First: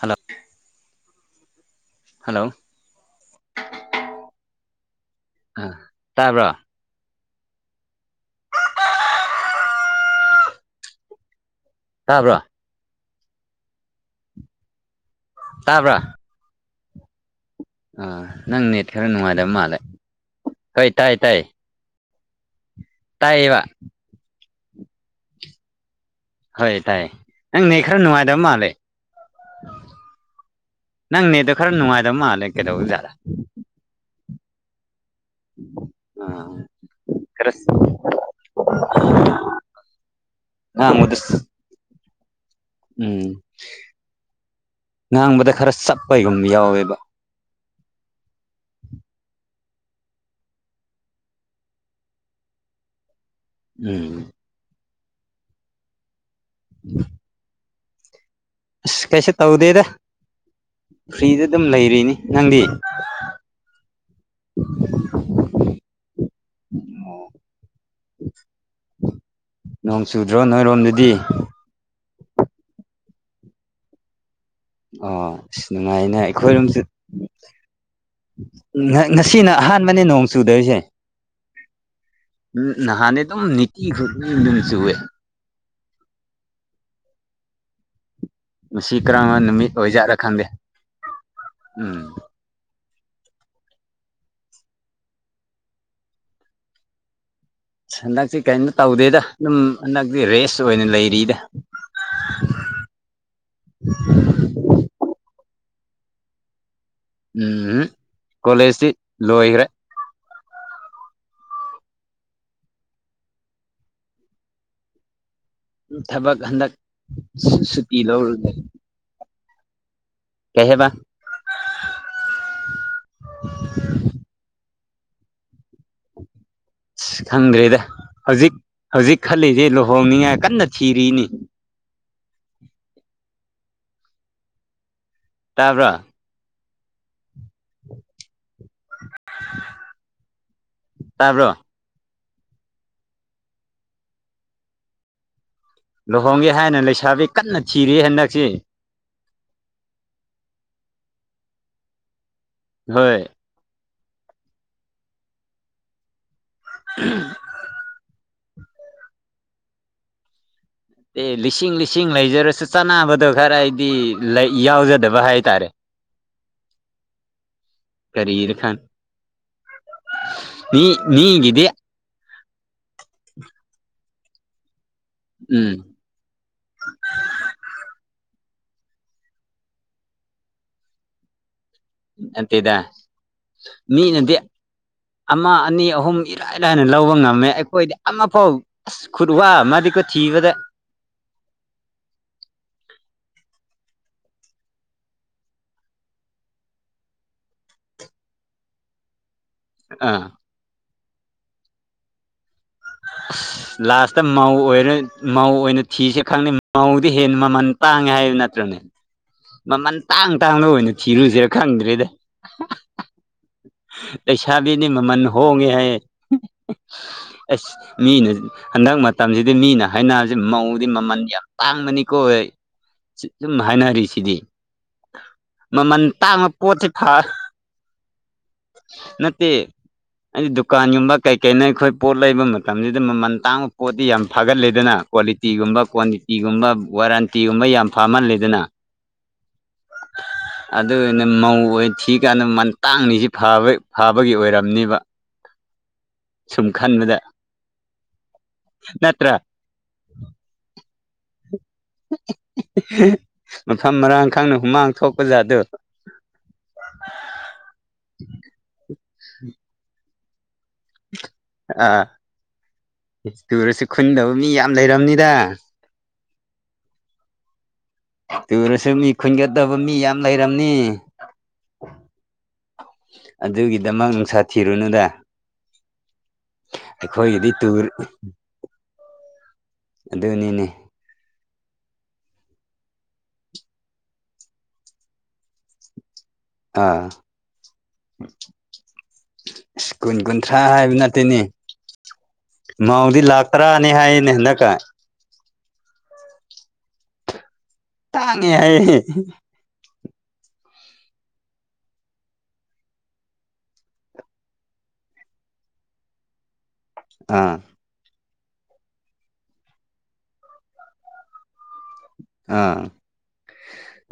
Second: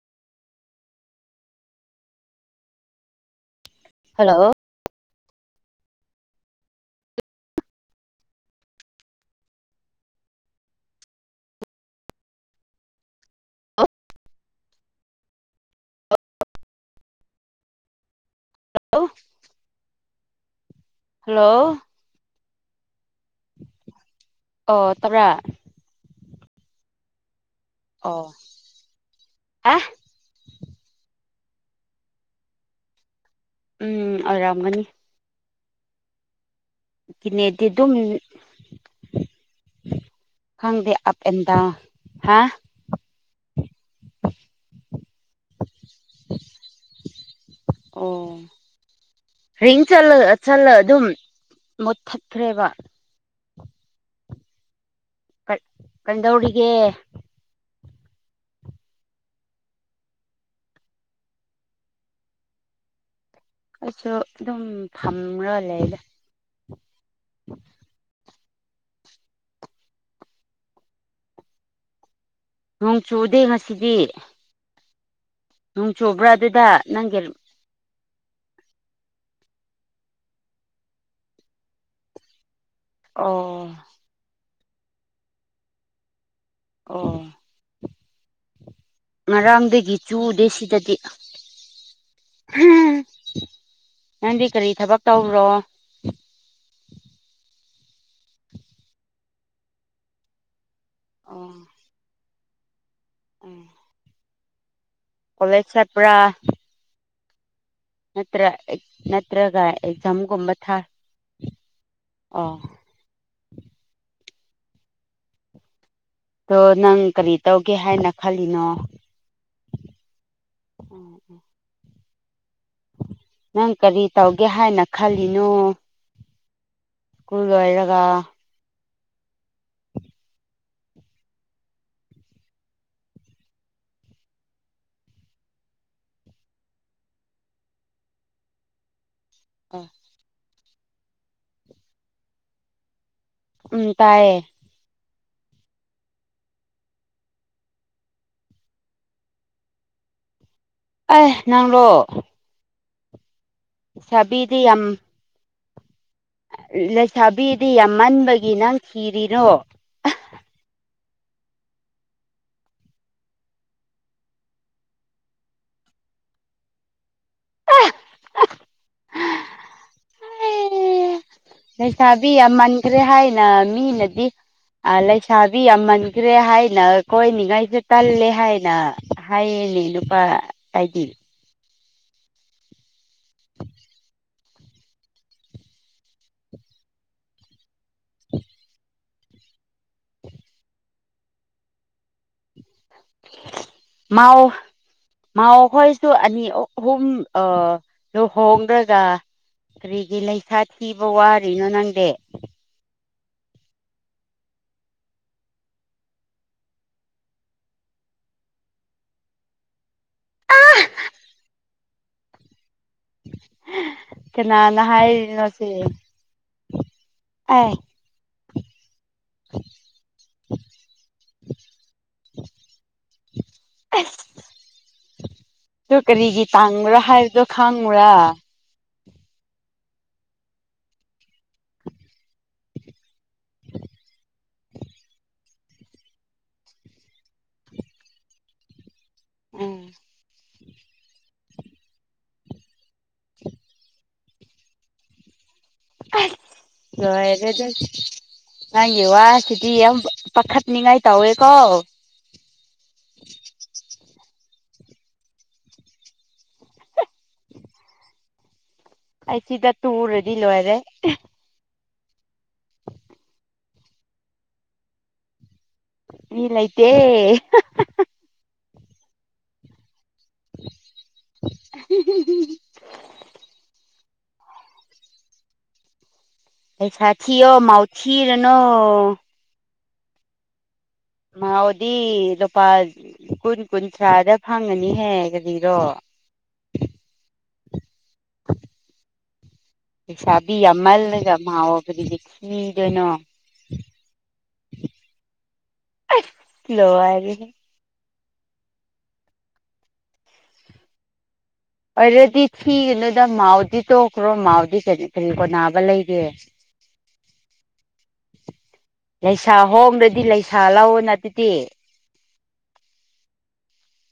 ꯍꯜꯂꯛ hello hello ꯑꯥ ꯇꯥꯕ꯭ꯔꯣ ꯇꯥꯕ꯭ꯔꯣ ꯇꯥꯕ꯭ꯔꯥ ꯑꯥ ꯅꯪ ꯅꯦꯠ ꯍꯜꯂꯣ ꯈꯔ ꯅꯨꯡꯉꯥꯏꯇꯕ ꯃꯥꯜꯂꯦ ꯍꯣꯏ ꯇꯥꯏ ꯇꯥꯏ ꯍꯜꯂꯣ ꯇꯥꯏꯌꯦꯕ ꯑꯣ ꯇꯥꯕꯔꯥ ꯍꯣꯏ ꯇꯥꯏꯌꯦ ꯅꯪ ꯅꯦꯠ ꯈꯔ ꯑꯣ ꯅꯨꯡꯉꯥꯏꯇꯕ ꯃꯥꯜꯂꯦ ꯑꯦ ꯅꯪꯅꯦꯠꯗꯣ ꯈꯔ ꯅꯨꯡꯉꯥꯏꯇꯕ ꯃꯥꯜꯂꯦ ꯀꯩꯗꯧꯔꯕꯖꯥꯠꯅꫭ ꯎꯝ ꯑꯣꯏꯔꯝꯒꯅꯤ ꯑ ꯀꯤꯅꯦꯗꯤ ꯈꯔꯁ [unintelligible] ꯈꯪꯗ‌ꯦ ꯑꯞ ꯑꯦꯟ ꯗꯥꯎꯟ ꯍꯥ ꯎꯝ ꯉꯥꯡꯕꯗ ꯈꯔ ꯆꯞꯄꯩꯒꯨꯝ ꯌꯥꯎꯋꯦꯕ ꯑꯣ [unintelligible] ꯔꯤꯡ ꯆꯂ ꯆꯠꯂ ꯑꯗꯨꯝ ꯃꯨꯠꯊꯠꯈ꯭ꯔꯦꯕ ꯎꯝ ꯀ ꯀꯩꯗꯧꯔꯤꯒ‌ꯦ ꯑꯁ ꯀꯩꯁꯨ ꯇꯧꯗꯦꯗ ꯐ꯭ꯔꯤꯗ ꯑꯗꯨꯝ ꯂꯩꯔꯤꯅꯤ ꯅꯪꯗꯤ ꯑꯩꯁꯨ ꯑꯗꯨꯝ ꯐꯝꯔꯥ ꯂꯩꯕꯅꯦ ꯑꯣ ꯅꯣꯡ ꯆꯨꯗ꯭ꯔꯣ ꯅꯣꯏꯔꯣꯝꯗꯗꯤ ꯅꯣꯡ ꯆꯨꯗꯦ ꯉꯁꯤꯗꯤ ꯑꯣ ꯅꯣꯡ ꯅꯨꯡꯉꯥꯏꯅꯦ ꯆꯨꯕ꯭ꯔꯥ ꯑꯗꯨꯗ ꯑꯩꯈꯣꯏꯔꯣꯝꯁꯨ ꯅꯪꯒꯤ ꯉꯁꯤꯅ ꯑꯍꯥꯟꯕꯅꯦ ꯅꯣꯡ ꯆꯨꯗꯣꯏꯁꯦ ꯎꯝ ꯅꯍꯥꯜꯗꯤ ꯑꯗꯨꯝ ꯑꯣ ꯅꯨꯡꯇꯤ ꯈꯨꯗꯤꯡꯒꯤ ꯆꯨꯏꯌꯦ ꯑꯣ ꯁꯤꯈ꯭ꯔꯝ [inaudible] ꯉꯔꯥꯡꯗꯒꯤ ꯆꯨꯗꯦ ꯁꯤꯗꯗꯤ ꯎꯝ ꯅꯪꯗꯤ ꯀꯔꯤ ꯊꯕꯛ ꯇꯧꯕ꯭ꯔꯣ ꯍꯟꯗꯛꯁꯤ ꯀꯩꯝ ꯇꯧꯗꯦꯗ ꯑꯗꯨꯝ ꯍꯟꯗꯛꯇꯤ ꯔꯦꯁ ꯑꯣꯏꯅ ꯂꯩꯔꯤꯗ ꯑꯣ ꯎꯝ ꯀꯣꯂꯦꯖ ꯆꯠꯄꯔꯥ ꯎꯝ ꯍꯨꯝ ꯅꯠꯇ꯭ꯔ ꯅꯠꯇ꯭ꯔꯒ ꯑꯦꯛꯖꯥꯝꯒꯨꯝꯕ ꯊꯥ ꯑꯣ ꯊꯕꯛ ꯑꯗꯣ ꯍꯟꯗꯛ ꯅꯪ ꯀꯔꯤ ꯇꯧꯒꯦ ꯁꯨꯇꯤ ꯍꯥꯏꯅ ꯂꯧꯔꯒ ꯈꯜꯂꯤꯅꯣ ꯀꯩ ꯍꯥꯏꯕ ꯅꯪ ꯀꯔꯤ ꯇꯧꯒꯦ ꯍꯥꯏꯅ ꯈꯜꯂꯤꯅꯣ ꯑꯁ ꯁ꯭ꯀꯨꯜ ꯈꯪꯗ꯭ꯔꯦꯗ ꯂꯣꯏꯔꯒ ꯍꯧꯖꯤꯛ ꯍꯧꯖꯤꯛ ꯈꯜꯂꯤꯁꯦ ꯂꯨꯍꯣꯡꯅꯤꯡꯉꯥꯏ ꯀꯟꯅ ꯊꯤꯔꯤꯅꯤ ꯇꯥꯕ꯭ꯔꯥ ꯇꯥꯕ꯭ꯔꯣ ꯎꯝ ꯇꯥꯏꯌꯦ ꯂꯨꯍꯣꯡꯒꯦ ꯍꯥꯏꯅ ꯂꯩꯁꯥꯕꯤ ꯀꯟꯅ ꯊꯤꯔꯤ ꯍꯟꯗꯛꯁꯤ ꯑꯩ ꯅꯪꯂꯣ ꯅꯣꯏ ꯂꯩꯁꯥꯕꯤꯗꯤ ꯌꯥꯝ ꯂꯩꯁꯥꯕꯤꯗꯤ ꯌꯥꯝ ꯃꯟꯕꯒꯤ ꯅꯪ ꯊꯤꯔꯤꯔꯣ ꯑꯦ ꯂꯤꯁꯤꯡ ꯂꯤꯁꯤꯡ ꯂꯩꯖꯔꯁꯨ ꯆꯥꯅꯕꯗꯣ ꯈꯔ ꯑꯩꯗꯤ ꯌꯥꯎꯖꯗꯕ ꯍꯥꯏꯇꯥꯔꯦ ꯀꯔꯤꯔ ꯈꯥꯟ ꯃꯤ ꯃꯤꯒꯤꯗꯤ ꯂꯩꯁꯥꯕꯤ ꯌꯥꯝꯃꯟꯈ꯭ꯔꯦ ꯍꯥꯏꯅ ꯃꯤꯅꯗꯤ ꯂꯩꯁꯥꯕꯤ ꯎꯝ ꯌꯥꯝꯃꯥꯟ ꯀꯔꯤ ꯍꯥꯏꯅ ꯀꯣꯏꯅꯤꯡꯉꯥꯏꯁꯦ ꯇꯜꯂꯦ ꯍꯥꯏꯅ ꯍꯥꯏꯔꯤꯅꯦ ꯅꯨꯄꯥ ꯍꯥꯏꯗꯤ ꯅꯠꯇꯦꯗ ꯃꯤꯅꯥꯗꯤ ꯑꯃ ꯑꯅꯤ ꯑꯍꯨꯝ ꯏꯔꯥꯏ ꯂꯥꯏꯅ ꯂꯧꯕ ꯉꯝꯃꯦ ꯑꯩꯈꯣꯏꯗꯤ ꯑꯃꯐꯥꯎ ꯑꯁ ꯈꯨꯠ ꯋꯥ ꯃꯥꯗꯤꯀꯣ ꯊꯤꯕꯗ ꯃꯥꯎ ꯃꯥꯎꯈꯣꯏꯁꯨ ꯑꯅꯤ ꯑꯍꯨꯝ ꯑ ꯂꯨꯍꯣꯡꯂꯒ ꯀꯔꯤꯒꯤ ꯑꯥ ꯂꯩꯁꯥ ꯊꯤꯕ ꯋꯥꯔꯤꯅꯣ ꯅꯪꯗꯤ ꯑꯁ ꯂꯥꯁꯇ ꯃꯧ ꯑꯣꯏꯅ ꯃꯧ ꯑꯣꯏꯅ ꯊꯤꯁꯦ ꯈꯪꯅꯩ ꯃꯧꯗꯤ ꯍꯦꯟꯅ ꯃꯃꯟ ꯇꯥꯡꯉꯦ ꯍꯥꯏꯕ ꯅꯠꯇ꯭ꯔꯅꯦ ꯃꯃꯜ ꯇꯥꯡ ꯇꯥꯡꯅ ꯑꯣꯏꯅ ꯊꯤꯔꯨꯁꯤꯔꯥ ꯈꯪꯗ꯭ꯔꯦꯗ ꯀꯅꯥꯅ ꯂꯩꯁꯥꯕꯤꯗꯤ ꯃꯃꯜ ꯍꯣꯡꯉꯦ ꯍꯥꯏꯔꯤꯅꯣꯁꯦ ꯍꯥꯏꯌꯦ ꯑꯁ ꯑꯦ ꯃꯤꯅ ꯍꯟꯗꯛ ꯃ ꯇꯝꯁꯤꯗꯤ ꯃꯤꯅ ꯍꯥꯏꯅꯕꯁꯤ ꯃꯧꯗꯤ ꯃꯃꯜ ꯌꯥꯝ ꯇꯥꯡꯕꯅꯤꯀꯣ ꯁꯨꯝ ꯍꯥꯏꯅꯔꯤꯁꯤꯗꯤ ꯑꯁ ꯑꯗꯨ ꯃꯃꯜ ꯀꯔꯤꯒꯤ ꯇꯥꯡꯕ ꯄꯣꯠꯁꯤ ꯇꯥꯡꯕ꯭ꯔꯥ ꯐ ꯍꯥꯏꯕꯗꯣ ꯈꯪꯕ꯭ꯔꯥ ꯅꯠꯇꯦ ꯑꯩꯗꯤ ꯗꯨꯀꯥꯟꯒꯨꯝꯕ ꯀꯩ ꯀꯩꯅꯣ ꯑꯩꯈꯣꯏ ꯄꯣꯠ ꯂꯩꯕ ꯃꯇꯝꯁꯤꯗ ꯃꯃꯜ ꯑꯇꯥꯡꯕ ꯄꯣꯠꯇꯤ ꯌꯥꯝ ꯐꯒꯜꯂꯤꯗꯅ ꯀ꯭ꯋꯥꯂꯤ ꯇꯤꯒꯨꯝꯕ ꯀ꯭ꯋꯥꯟꯇꯤꯇꯤꯒꯨꯝꯕ ꯋꯥꯔꯦꯟꯇꯤꯒꯨꯝꯕ ꯌꯥꯝ ꯐꯃꯜꯂꯤꯗꯅ ꯎꯝ ꯑꯗꯨ ꯑꯣꯏꯅ ꯃꯧ ꯑꯣꯏꯅ ꯊꯤꯀꯥꯟꯗ ꯃꯟ ꯇꯥꯡꯉꯤꯁꯤ ꯐꯕ ꯐꯕꯒꯤ ꯑꯣꯏꯔꯝꯅꯤꯕ ꯑꯁ ꯁꯨꯝ ꯈꯟꯕꯗ ꯂꯣꯏꯔꯦꯗ ꯅꯪꯒꯤ ꯋꯥ ꯅꯠꯇ꯭ꯔꯥ ꯁꯤꯇꯤ ꯌꯥꯝꯕ ꯄꯈꯠꯅꯤꯉꯥꯏ ꯇꯧꯋꯦꯀꯣ ꯃꯐꯝ ꯃꯔꯥꯡ ꯈꯪꯅ ꯍꯨꯃꯥꯡ ꯊꯣꯛꯄ ꯖꯥꯠꯗꯣ ꯑꯩ ꯁꯤꯗ ꯇꯨꯔꯗꯤ ꯂꯣꯏꯔꯦ ꯑꯥ ꯇꯨꯔꯁꯨ ꯈꯨꯟꯗꯕ ꯃꯤ ꯌꯥꯝ ꯂꯩꯔꯝꯅꯤꯗ ꯃꯤ ꯂꯩꯇꯦ ꯇꯨꯔꯁꯨ ꯃꯤ ꯈꯨꯟꯒꯠꯇꯕ ꯃꯤ ꯌꯥꯝ ꯂꯩꯔꯝꯅꯤ ꯑꯗꯨꯒꯤꯗꯃꯛ ꯅꯨꯡꯁꯥ ꯊꯤꯔꯨꯅꯨꯗ ꯄꯩꯁꯥ ꯊꯤ ꯑꯩꯈꯣꯏꯒꯤꯗꯤ ꯑꯣ ꯃꯥꯎ ꯇꯨꯔ ꯊꯤꯔꯅꯣ ꯑꯗꯨꯅꯤꯅꯦ ꯃꯥꯎꯗꯤ ꯂꯨꯄꯥ ꯀꯨꯟ ꯀꯨꯟꯊ꯭ꯔꯥꯗ ꯐꯪꯉꯒꯅꯤꯍꯦ ꯀꯔꯤꯔꯣ ꯑꯥ ꯑꯁ ꯀꯨꯟ ꯂꯩꯁꯥꯕꯤ ꯀꯨꯟꯊ꯭ꯔꯥ ꯍꯥꯏꯕ ꯌꯥꯝꯃꯜꯂꯒ ꯅꯠꯇꯦꯅꯦ ꯃꯥꯎꯕꯗꯨꯗꯤ ꯊꯤꯗꯣꯏꯅꯣ ꯃꯥꯎꯗꯤ ꯂꯥꯛ ꯇꯔꯥꯅꯤ ꯍꯥꯏꯌꯦꯅꯦ ꯍꯟꯗꯛ ꯀ ꯑꯁ ꯂꯣꯏꯔꯦꯍꯦ ꯇꯥꯡꯉꯦ ꯍꯥꯏꯌꯦ ꯑꯣꯏꯔꯗꯤ ꯊꯤꯒꯅꯨꯗ ꯃꯥꯎꯗꯤ ꯇꯣꯛꯈ꯭ꯔꯣ ꯃꯥꯎꯗꯤ ꯀꯔꯤ ꯀꯔꯤ ꯀꯣꯅꯥꯕ ꯂꯩꯒꯦ ꯑꯥ ꯂꯩꯁꯥ ꯍꯣꯡꯗ꯭ꯔꯗꯤ ꯂꯩꯁꯥ ꯂꯧꯅ ꯑꯗꯨꯗꯤ ꯑꯥ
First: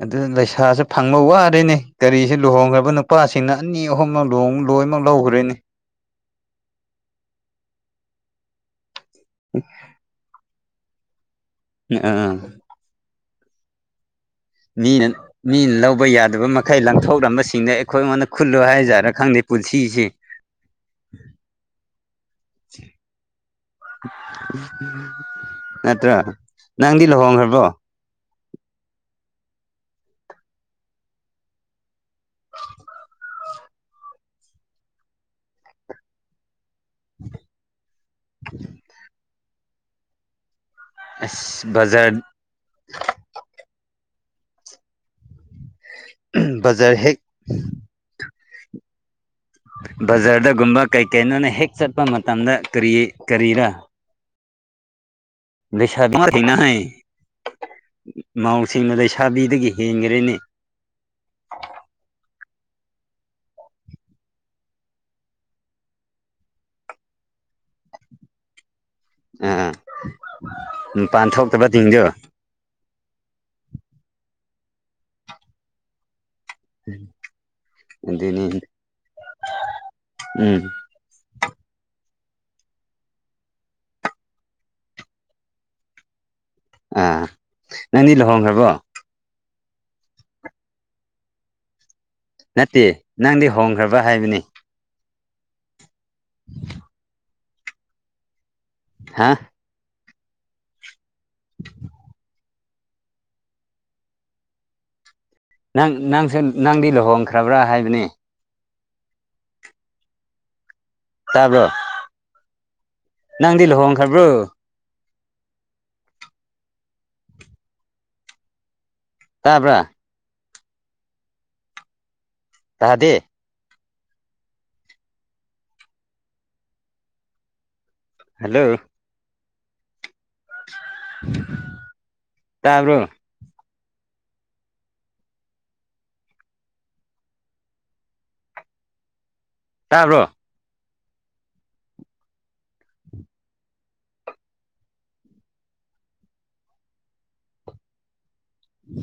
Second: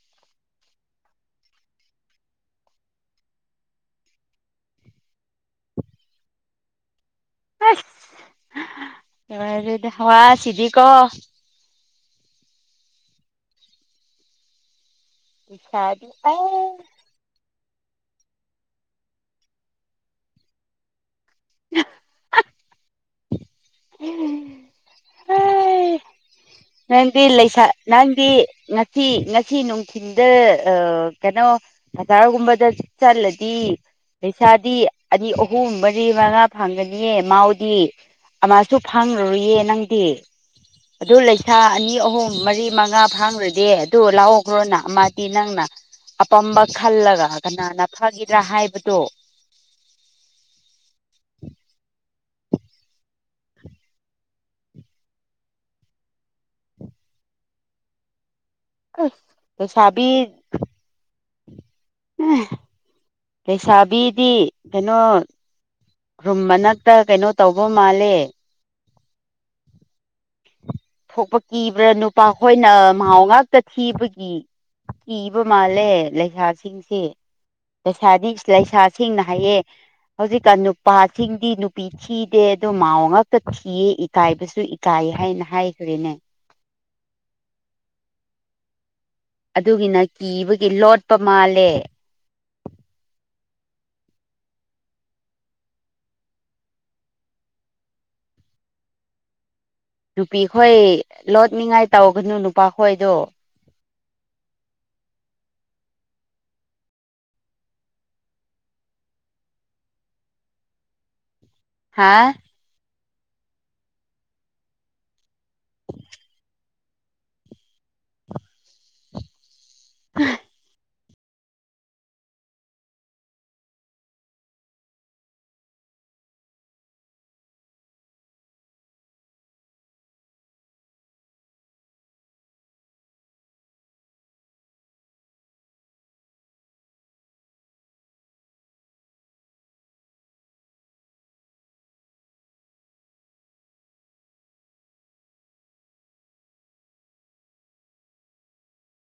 ꯑꯗꯨ ꯂꯩꯁꯥꯁꯨ ꯐꯪꯕ ꯋꯥꯔꯅꯦ ꯀꯔꯤꯁꯨ ꯂꯨꯍꯣꯡꯈ꯭ꯔꯕ ꯅꯨꯄꯥꯁꯤꯡꯅ ꯑꯅꯤ ꯑꯍꯨꯝ ꯂꯣꯡ ꯂꯣꯏꯃꯛ ꯂꯧꯈ꯭ꯔꯦꯅꯤ ꯑꯁ [unintelligible] ꯍꯋꯥ ꯁꯤꯗꯤ ꯀꯣ ꯑꯥ ꯃꯤꯅ ꯃꯤꯅ ꯂꯧꯕ ꯂꯩꯁꯥꯕꯤ ꯌꯥꯗꯕ ꯑꯩ ꯃꯈꯩ ꯂꯪ ꯊꯣꯛꯂꯝꯕꯁꯤꯡꯗ ꯑꯩꯈꯣꯏꯉꯣꯟꯗ ꯈꯨꯜꯂꯨ ꯍꯥꯏꯖꯥꯔꯅ ꯈꯪꯗꯦ ꯄꯨꯟꯁꯤꯁꯤ [unintelligible] ꯅꯠꯇ꯭ꯔ ꯅꯪꯗꯤ ꯂꯩꯁꯥ ꯅꯪꯗꯤ ꯉꯁꯤ ꯉꯁꯤ ꯅꯨꯡꯊꯤꯜꯗ ꯑꯥ ꯀꯩꯅꯣ ꯍꯖꯥꯔꯒꯨꯝꯕꯗ ꯆꯠꯂꯗꯤ ꯄꯩꯁꯥꯗꯤ ꯑꯅꯤ ꯑꯍꯨꯝ ꯃꯔꯤ ꯃꯉꯥ ꯐꯪꯒꯅꯤꯌꯦ ꯃꯥꯎꯗꯤ ꯑꯃꯁꯨ ꯐꯪꯔꯔꯨꯌꯦ ꯅꯪꯗꯤ ꯑꯗꯨ ꯂꯩꯁꯥ ꯑꯁ ꯑꯅꯤ ꯕꯖꯥꯔ ꯑꯍꯨꯝ ꯃꯔꯤ ꯃꯉꯥ ꯐꯥꯡꯈ꯭ꯔꯗꯤ ꯑꯗꯨ ꯂꯥꯛꯑꯣꯈ꯭ꯔꯣꯅ ꯑꯃꯗꯤ ꯅꯪꯅ ꯑꯄꯥꯝꯕ ꯕꯖꯥꯔ ꯍꯦꯛ ꯈꯜꯂꯒ ꯀꯅꯥꯅ ꯐꯒꯤꯗ꯭ꯔꯥ ꯍꯥꯏꯕꯗꯨ ꯕꯖꯥꯔꯗꯒꯨꯝꯕ ꯀꯩꯀꯩꯅꯣꯅ ꯍꯦꯛ ꯆꯠꯄ ꯃꯇꯝꯗ ꯀꯔꯤ ꯀꯔꯤꯔꯥ ꯂꯩꯁꯥꯕꯤ ꯊꯦꯡꯅꯍꯩ ꯃꯥꯎꯁꯤꯡꯅ ꯑꯁ ꯂꯩꯁꯥꯕꯤꯗꯒꯤ ꯍꯦꯟꯈ꯭ꯔꯦꯅꯦ ꯍꯥ ꯂꯩꯩꯁꯥꯕꯤꯗꯤ ꯀꯩꯅꯣ ꯔꯨꯝ ꯃꯅꯥꯛꯇ ꯀꯩꯅꯣ ꯇꯧꯕ ꯃꯥꯜꯂꯦ ꯑꯥ ꯃꯄꯥꯟ ꯊꯣꯛꯇꯕ ꯊꯤꯡꯗꯣ ꯈꯣꯏꯅ ꯃꯍꯥꯎ ꯉꯥꯛꯇ ꯊꯤꯕꯒꯤ ꯀꯤꯕ ꯃꯥꯜꯂꯦ ꯂꯩꯁꯥꯁ ꯁꯤꯡꯁꯤ ꯂꯩꯁꯥ ꯑꯗꯨꯅꯤ ꯂꯩꯁꯥꯁꯤꯡꯅ ꯍꯥꯏꯌꯦ ꯍꯧꯖꯤꯛꯀꯥꯟ ꯎꯝ ꯅꯨ ꯅꯨꯄꯥꯁꯤꯡꯗꯤ ꯅꯨꯄꯤ ꯊꯤꯗꯦ ꯑꯗꯣ ꯃꯥꯎ ꯉꯛꯇ ꯊꯤꯌꯦ ꯏꯀꯥꯏꯕꯁꯨ ꯏꯀꯥꯏꯌꯦ ꯅ ꯍꯥꯏꯈ꯭ꯔꯔꯤꯅꯦ ꯑꯥ ꯅꯪꯗꯤ ꯂꯨꯍꯣꯡꯈ꯭ꯔꯕꯣ ꯑꯗꯨꯒꯤꯅ ꯀꯤꯕꯒꯤ ꯂꯣꯠꯄ ꯃꯥꯜꯂꯦ ꯅꯠꯇꯦ ꯅꯪꯗꯤ ꯍꯣꯡꯈ꯭ꯔꯕ ꯍꯥꯏꯕꯅꯤ [unintelligible] ꯍꯥ ꯅꯨꯄꯤꯈꯣꯏ ꯂꯣꯠꯅꯤꯡꯉꯥꯏ ꯇꯧꯒꯅꯨ ꯅꯨꯄꯥꯈꯣꯏꯗꯨ ꯅꯪ ꯅꯪꯁꯨ ꯅꯪꯗꯤ ꯂꯨꯍꯣꯡꯈ꯭ꯔꯕ꯭ꯔ ꯍꯥꯏꯕꯅꯤ ꯇꯥꯕ꯭ꯔꯣ ꯍꯥ ꯅꯪꯗꯤ ꯂꯨꯍꯣꯡꯈ꯭ꯔꯕ꯭ꯔꯣ ꯇꯥꯕ꯭ꯔꯥ [unintelligible] ꯇꯥꯗꯦ ꯍꯜꯂꯣ ꯇꯥꯕ꯭ꯔꯣ ꯇꯥꯕ꯭ꯔꯣ ꯎ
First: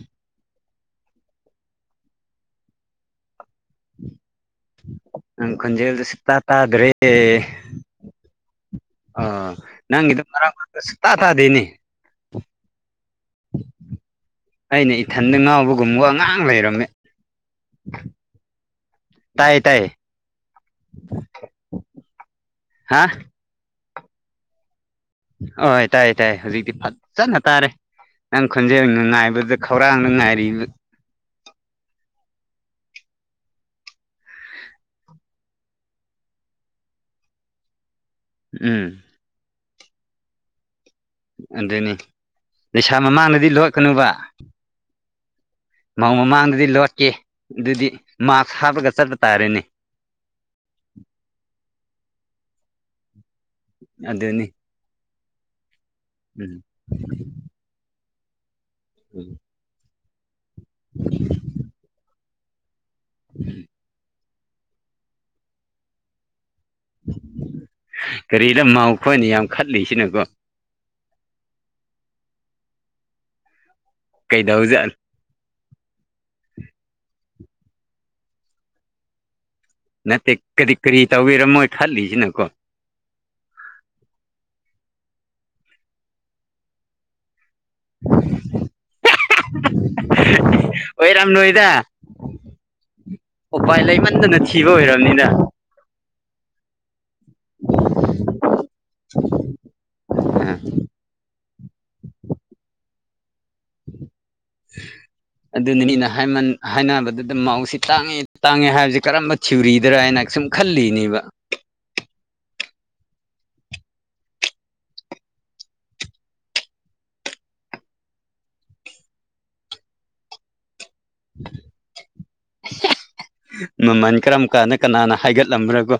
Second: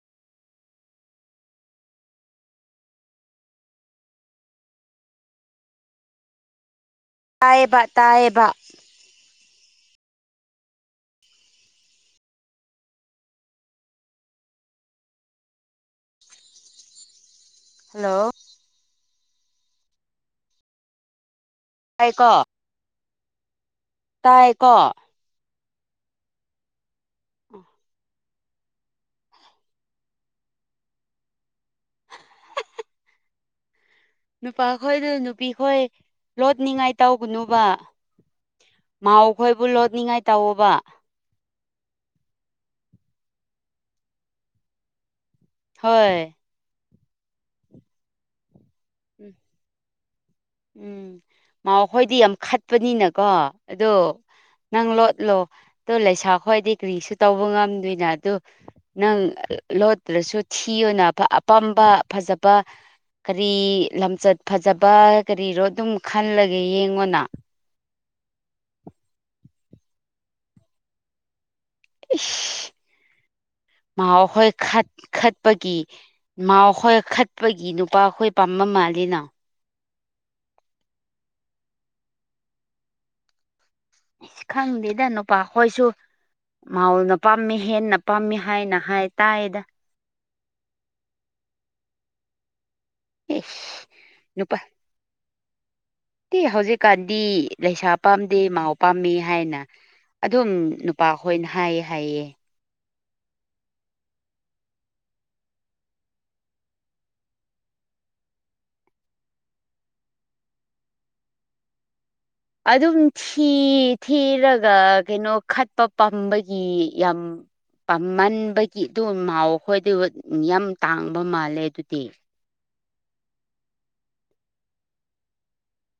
ꯅꯪ ꯈꯟꯖꯦꯜꯗꯨ ꯁꯤꯛꯇꯥ ꯇꯥꯗ꯭ꯔꯦ ꯇꯥꯏꯕ ꯇꯥꯥꯏꯌꯦꯕ ꯑ ꯅꯪꯒꯤꯗ ꯃꯔꯥꯡ ꯃꯔꯥꯏ ꯁ ꯇꯥ ꯇꯥꯗꯦꯅꯦ ꯑꯩꯅ ꯏꯊꯟꯗ ꯉꯥꯎꯕꯒꯨꯝꯕ ꯑꯉꯥꯡ ꯂꯩꯔꯝꯃꯦ ꯍꯜꯂꯣ ꯇꯌꯦ ꯇꯥꯏꯌꯦ ꯇꯥꯏꯀꯣ ꯍꯥ ꯇꯥꯏꯀꯣ ꯍ ꯇꯥꯏ ꯇꯥꯏ ꯍꯧꯖꯤꯛꯇꯤ ꯐꯖꯅ ꯇꯥꯔꯦ ꯅꯪ ꯈꯣꯟꯖꯦꯜꯅ ꯉꯥꯏꯕꯗꯨꯗ ꯈꯧꯔꯥꯡꯅ ꯉꯥꯏꯔꯤꯕ ꯅꯨꯄꯥ ꯈꯣꯏꯗ ꯅꯨꯄꯤ ꯈꯣꯏ ꯂꯣꯠꯅꯤꯡꯉꯥꯏ ꯇꯧꯒꯅꯨꯕ ꯎꯝ ꯃꯥꯎ ꯈꯣꯏꯕꯨ ꯂꯣꯠꯅꯤꯡꯉꯥꯏ ꯇꯧꯋꯣꯕ ꯑꯗꯨꯅꯤ ꯂꯩꯁꯥ ꯃꯃꯥꯡꯗꯗꯤ ꯂꯣꯛꯀꯅꯨꯕ ꯃꯧ ꯍꯣꯏ ꯃꯃꯥꯡꯗꯗꯤ ꯂꯣꯠꯀꯦ ꯑꯗꯨꯗꯤ ꯃꯥꯛꯁ ꯍꯥꯞꯄꯒ ꯆꯠꯄ ꯎꯝ ꯇꯥꯔꯦꯅꯦ ꯎꯝ ꯃꯥ ꯍꯣꯏꯗꯤ ꯌꯥꯝ ꯈꯠꯄꯅꯤꯅꯀꯣ ꯑꯗꯣ ꯑꯗꯨꯅꯤ ꯅꯪ ꯂꯣꯠꯂꯣ ꯑ ꯂꯩꯁꯥ ꯎꯝ ꯈꯣꯏꯗꯤ ꯀ꯭ꯔꯤꯁꯨ ꯇꯧꯕ ꯉꯝꯗꯣꯏꯅ ꯑꯗꯨ ꯅꯪ ꯎꯝ ꯂꯣꯠꯇ꯭ꯔꯁꯨ ꯊꯤꯅ ꯑꯄꯥꯝꯕ ꯐꯖꯕ ꯀꯔꯤ ꯂꯝꯆꯠ ꯐꯖꯕ ꯀꯔꯤꯔꯣ ꯑꯗꯨꯝ ꯈꯜꯂꯒꯦ ꯌꯦꯡꯉꯣꯅ ꯀꯔꯤ ꯂꯝꯃꯎꯈꯣꯏꯅꯤ ꯌꯥꯝ ꯈꯠꯂꯤꯁꯤꯅꯀꯣ ꯃꯥ ꯍꯣꯏ ꯈꯠ ꯀꯩꯗꯧꯖꯥꯠ ꯈꯠ ꯠꯄꯒꯤ ꯃꯥꯎ ꯈꯈꯣꯏ ꯈꯠꯄꯒꯤ ꯅꯨꯄꯥꯈꯣꯏ ꯄꯥꯝꯕ ꯃꯥꯜꯂꯤꯅ ꯅꯠꯇꯦ ꯀꯔꯤ ꯀꯔꯤ ꯇꯧꯕꯤꯔꯝꯃꯣꯏ ꯈꯠꯂꯤꯁꯤꯅ ꯀꯣ ꯑꯁ ꯈꯪꯗꯦꯗ ꯅꯨꯄꯥ ꯍꯣꯏꯁꯨ ꯃꯥꯎꯅ ꯄꯥꯝꯃꯤ ꯍꯦꯟꯅ ꯄꯥꯝꯃꯤ ꯍꯥꯏꯅ ꯍꯥꯏ ꯇꯥꯏꯗ ꯑꯣꯏꯣꯏꯔꯝꯅ ꯑꯣꯏꯣꯏꯗ ꯎꯄꯥꯏ ꯏꯁ ꯂꯩꯃꯟꯗꯅ ꯅꯨꯄꯥ ꯊꯤꯕ ꯑꯣꯏꯔꯕꯅꯤꯅ ꯍꯧꯖꯤꯛꯀꯥꯟꯗꯤ ꯂꯩꯁꯥ ꯄꯥꯝꯗꯦ ꯃꯥꯎ ꯄꯥꯝꯃꯤ ꯍꯥꯏꯅ ꯑꯗꯨꯝ ꯅꯨꯄꯥꯈꯣꯏꯅ ꯍꯥꯏꯌꯦ ꯍꯥꯏꯌꯦ ꯑꯗꯨꯅꯤ ꯃꯤꯅ ꯍꯥꯏꯅꯕꯗꯨꯗ ꯃꯧꯁꯤ ꯇꯥꯡꯉꯦ ꯇꯥꯡꯉꯦ ꯍꯥꯏꯕꯁꯤ ꯀꯔꯝꯕ ꯊꯤꯔꯤꯗꯔ ꯍꯥꯏꯅ ꯁꯨꯝ ꯈꯜꯂꯤꯅꯦꯕ ꯑꯗꯨꯝ ꯁꯤ ꯊꯤꯔꯒ ꯀꯩꯅꯣ ꯈꯠꯄ ꯄꯥꯝꯕꯒꯤ ꯌꯥꯝ ꯄꯥꯝꯃꯟꯕꯒꯤ ꯑꯗꯨ ꯃꯥꯎꯈꯣꯏꯗꯨ ꯌꯥꯝ ꯇꯥꯡꯕ ꯃꯥꯜꯂꯦ ꯑꯗꯨꯗꯤ ꯃꯃꯜ ꯀꯔꯝ ꯀꯥꯟꯗ ꯀꯅꯥꯅ ꯍꯥꯏꯒꯠꯂꯝꯕ꯭ꯔꯒꯣ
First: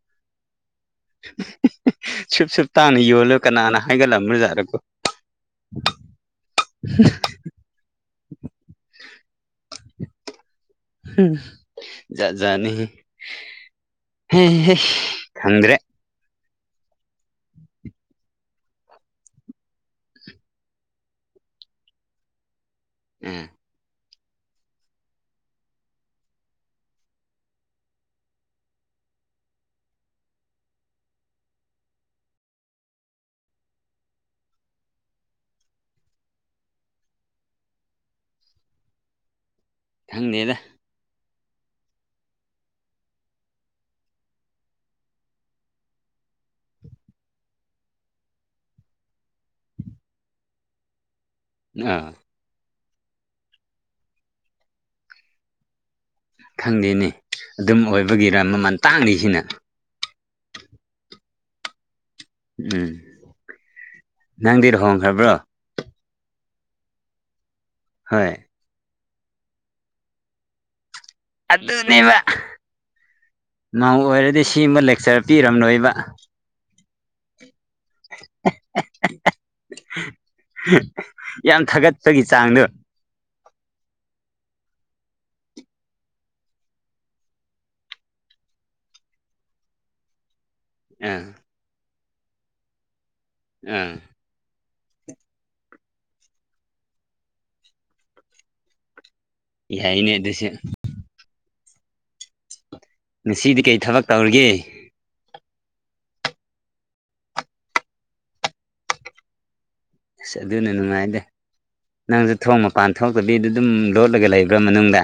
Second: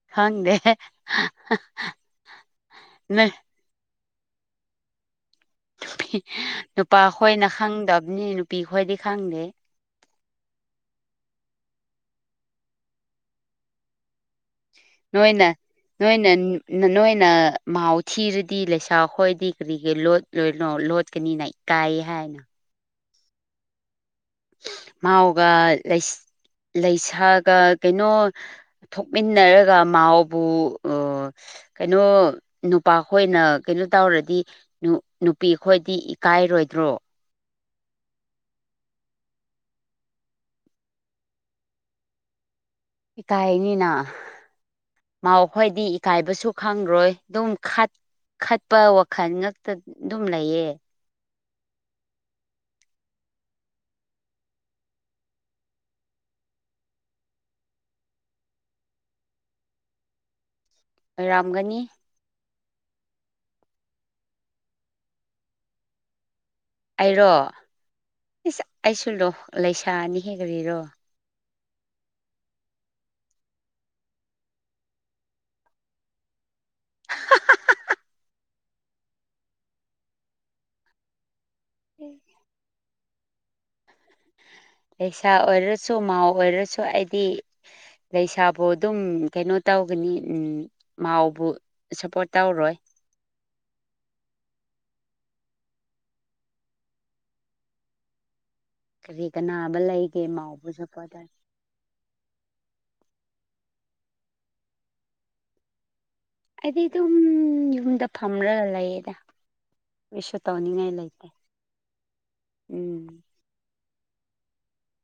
ꯑ ꯈꯪꯗꯦ ꯍ ꯍ ꯁꯨꯞ ꯆꯨꯞ ꯇꯥꯅ ꯌꯣꯜꯂꯣ ꯅꯨꯄꯤ ꯀꯅꯥꯅ ꯑꯥꯏꯒ ꯂꯨꯖꯥꯔꯣ ꯅꯨꯄꯤ ꯅꯨꯄꯥ ꯈꯣꯏꯅ ꯈꯪꯗꯕꯅꯤ ꯅꯨꯄꯤ ꯈꯣꯏꯗꯤ ꯈꯪꯗꯦ ꯍ ꯖꯥꯠ ꯖꯥꯠꯅꯤꯍꯦ ꯍꯥꯏꯁ ꯅꯣꯏꯅ ꯅꯣꯏꯅ ꯅꯣꯏꯅ ꯃꯥꯎ ꯊꯤꯔꯗꯤ ꯂꯩꯁꯥ ꯈꯣꯏꯗꯤ ꯀꯔꯤꯒꯤ ꯂꯣꯠ ꯂꯣꯏꯅꯣ ꯂꯣꯠꯀꯅꯤꯅ ꯏ ꯀꯥꯏ ꯍꯥꯏꯅ ꯎꯝ ꯃꯥꯎꯒ ꯂꯩ ꯂꯩꯁꯥꯒ ꯀꯩꯅꯣ ꯊꯣꯛꯃꯤꯟꯅꯔꯒ ꯃꯥꯎꯕꯨ ꯑꯥ ꯀꯩꯅꯣ ꯅꯨꯄꯥꯈꯣꯏꯅ ꯀꯩꯅꯣ ꯇꯧꯔꯗꯤ ꯅꯨꯄꯤꯈꯣꯏꯗꯤ ꯏꯀꯥꯏꯔꯣꯏꯗ꯭ꯔꯣ ꯈꯪꯅꯦꯗ ꯏ ꯀꯥꯏꯅꯤꯅ ꯃꯥꯎ ꯈꯣꯏꯗꯤ ꯏꯀꯥꯏꯕꯁꯨ ꯈꯪꯔꯣꯏ ꯑꯗꯨꯝ ꯈꯠ ꯈꯠꯄ ꯋꯥꯈꯜ ꯉꯇ ꯑꯗꯨꯝ ꯂꯩꯌꯦ ꯑꯥ ꯈꯪꯗꯦꯅꯦ ꯑꯗꯨꯝ ꯑꯣꯏꯕꯒꯤꯔ ꯃꯃꯜ ꯇꯥꯡꯂꯤꯁꯤꯅ ꯑꯣꯏꯔꯥꯝꯒꯅꯤ ꯎꯨꯝ ꯅꯪꯗꯤ ꯂꯨꯍꯣꯡꯈ꯭ꯔꯕ꯭ꯔꯣ ꯑꯩꯔꯣ ꯍꯣꯏ ꯏꯁ ꯑꯩꯁꯨ ꯂꯣ ꯂꯩꯁꯥꯅꯤꯍꯦ ꯀꯔꯤꯔꯣ ꯑꯗꯨꯅꯦꯕ ꯃꯧ ꯑꯣꯏꯔꯗꯤ ꯁꯤꯃꯥ ꯂꯦꯛꯆꯔ ꯄꯤꯔꯝꯂꯣꯏꯕ ꯑ ꯍ ꯍ ꯍ ꯌꯥꯝ ꯊꯥꯒꯠꯄꯒꯤ ꯆꯥꯡꯗꯨ ꯂꯩꯁꯥ ꯑꯣꯏꯔꯁꯨ ꯃꯥꯎ ꯑꯣꯏꯔꯁꯨ ꯍꯥꯏꯗꯤ ꯂꯩꯁꯥꯕꯨ ꯑꯗꯨꯝ ꯀꯩꯅꯣ ꯇꯧꯒꯅꯤ ꯑꯥ ꯃꯥꯎꯕꯨ ꯁꯞꯄꯣꯔꯠ ꯇꯧꯔꯣꯏ ꯑꯥ ꯀꯔꯤ ꯀꯅꯥꯕ ꯌꯥꯏꯅꯦ ꯂꯩꯒꯦ ꯑꯗꯨꯁꯨ ꯃꯥꯎꯕ ꯆꯠꯄꯗ ꯉꯁꯤꯗꯤ ꯀꯔꯤ ꯊꯕꯛ ꯇꯧꯔꯒꯦ ꯑꯩꯗꯤ ꯑꯗꯨꯝ ꯌꯨꯝꯗ ꯐꯝꯔꯒ ꯂꯩꯌꯦꯗꯥ ꯑꯁ ꯑꯗꯨꯅ ꯅꯨꯡꯉꯥꯏꯗꯦ ꯅꯪꯁꯨ ꯊꯣꯡ ꯃꯄꯥꯟ ꯎꯝ ꯊꯣꯛꯇ ꯗꯨ ꯑꯗꯨꯝ ꯂꯣꯠꯂꯒ ꯂꯩꯕ꯭ꯔꯥ ꯃꯅꯨꯡꯗ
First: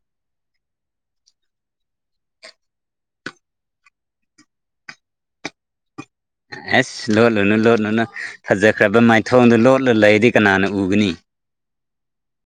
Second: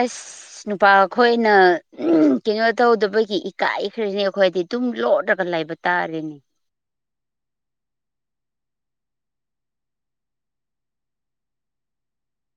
ꯑꯁ [inaudible] ꯁ ꯅꯨꯄꯥ ꯑꯩꯈꯣꯏꯅ ꯎꯝ ꯀꯩꯅꯣ ꯇꯧꯗꯕꯒꯤ ꯏꯀꯥꯏꯈ꯭ꯔꯅꯤ ꯑꯩꯈꯣꯏꯗꯤ ꯇꯨꯝ ꯂꯣꯂꯒ ꯂꯩꯥꯏꯕ ꯇꯇꯥꯔꯔꯤꯅꯤ [inaudible] ꯑꯁ ꯂꯣꯠꯂꯨꯅꯨ ꯂꯣꯠꯂꯨꯅꯨ ꯐꯖꯈ꯭ꯔꯕ ꯃꯥꯏꯊꯣꯡꯗꯣ ꯂꯣꯠꯂꯨ ꯂꯩꯔꯗꯤ ꯀꯅꯥꯅ ꯎꯒꯅꯤ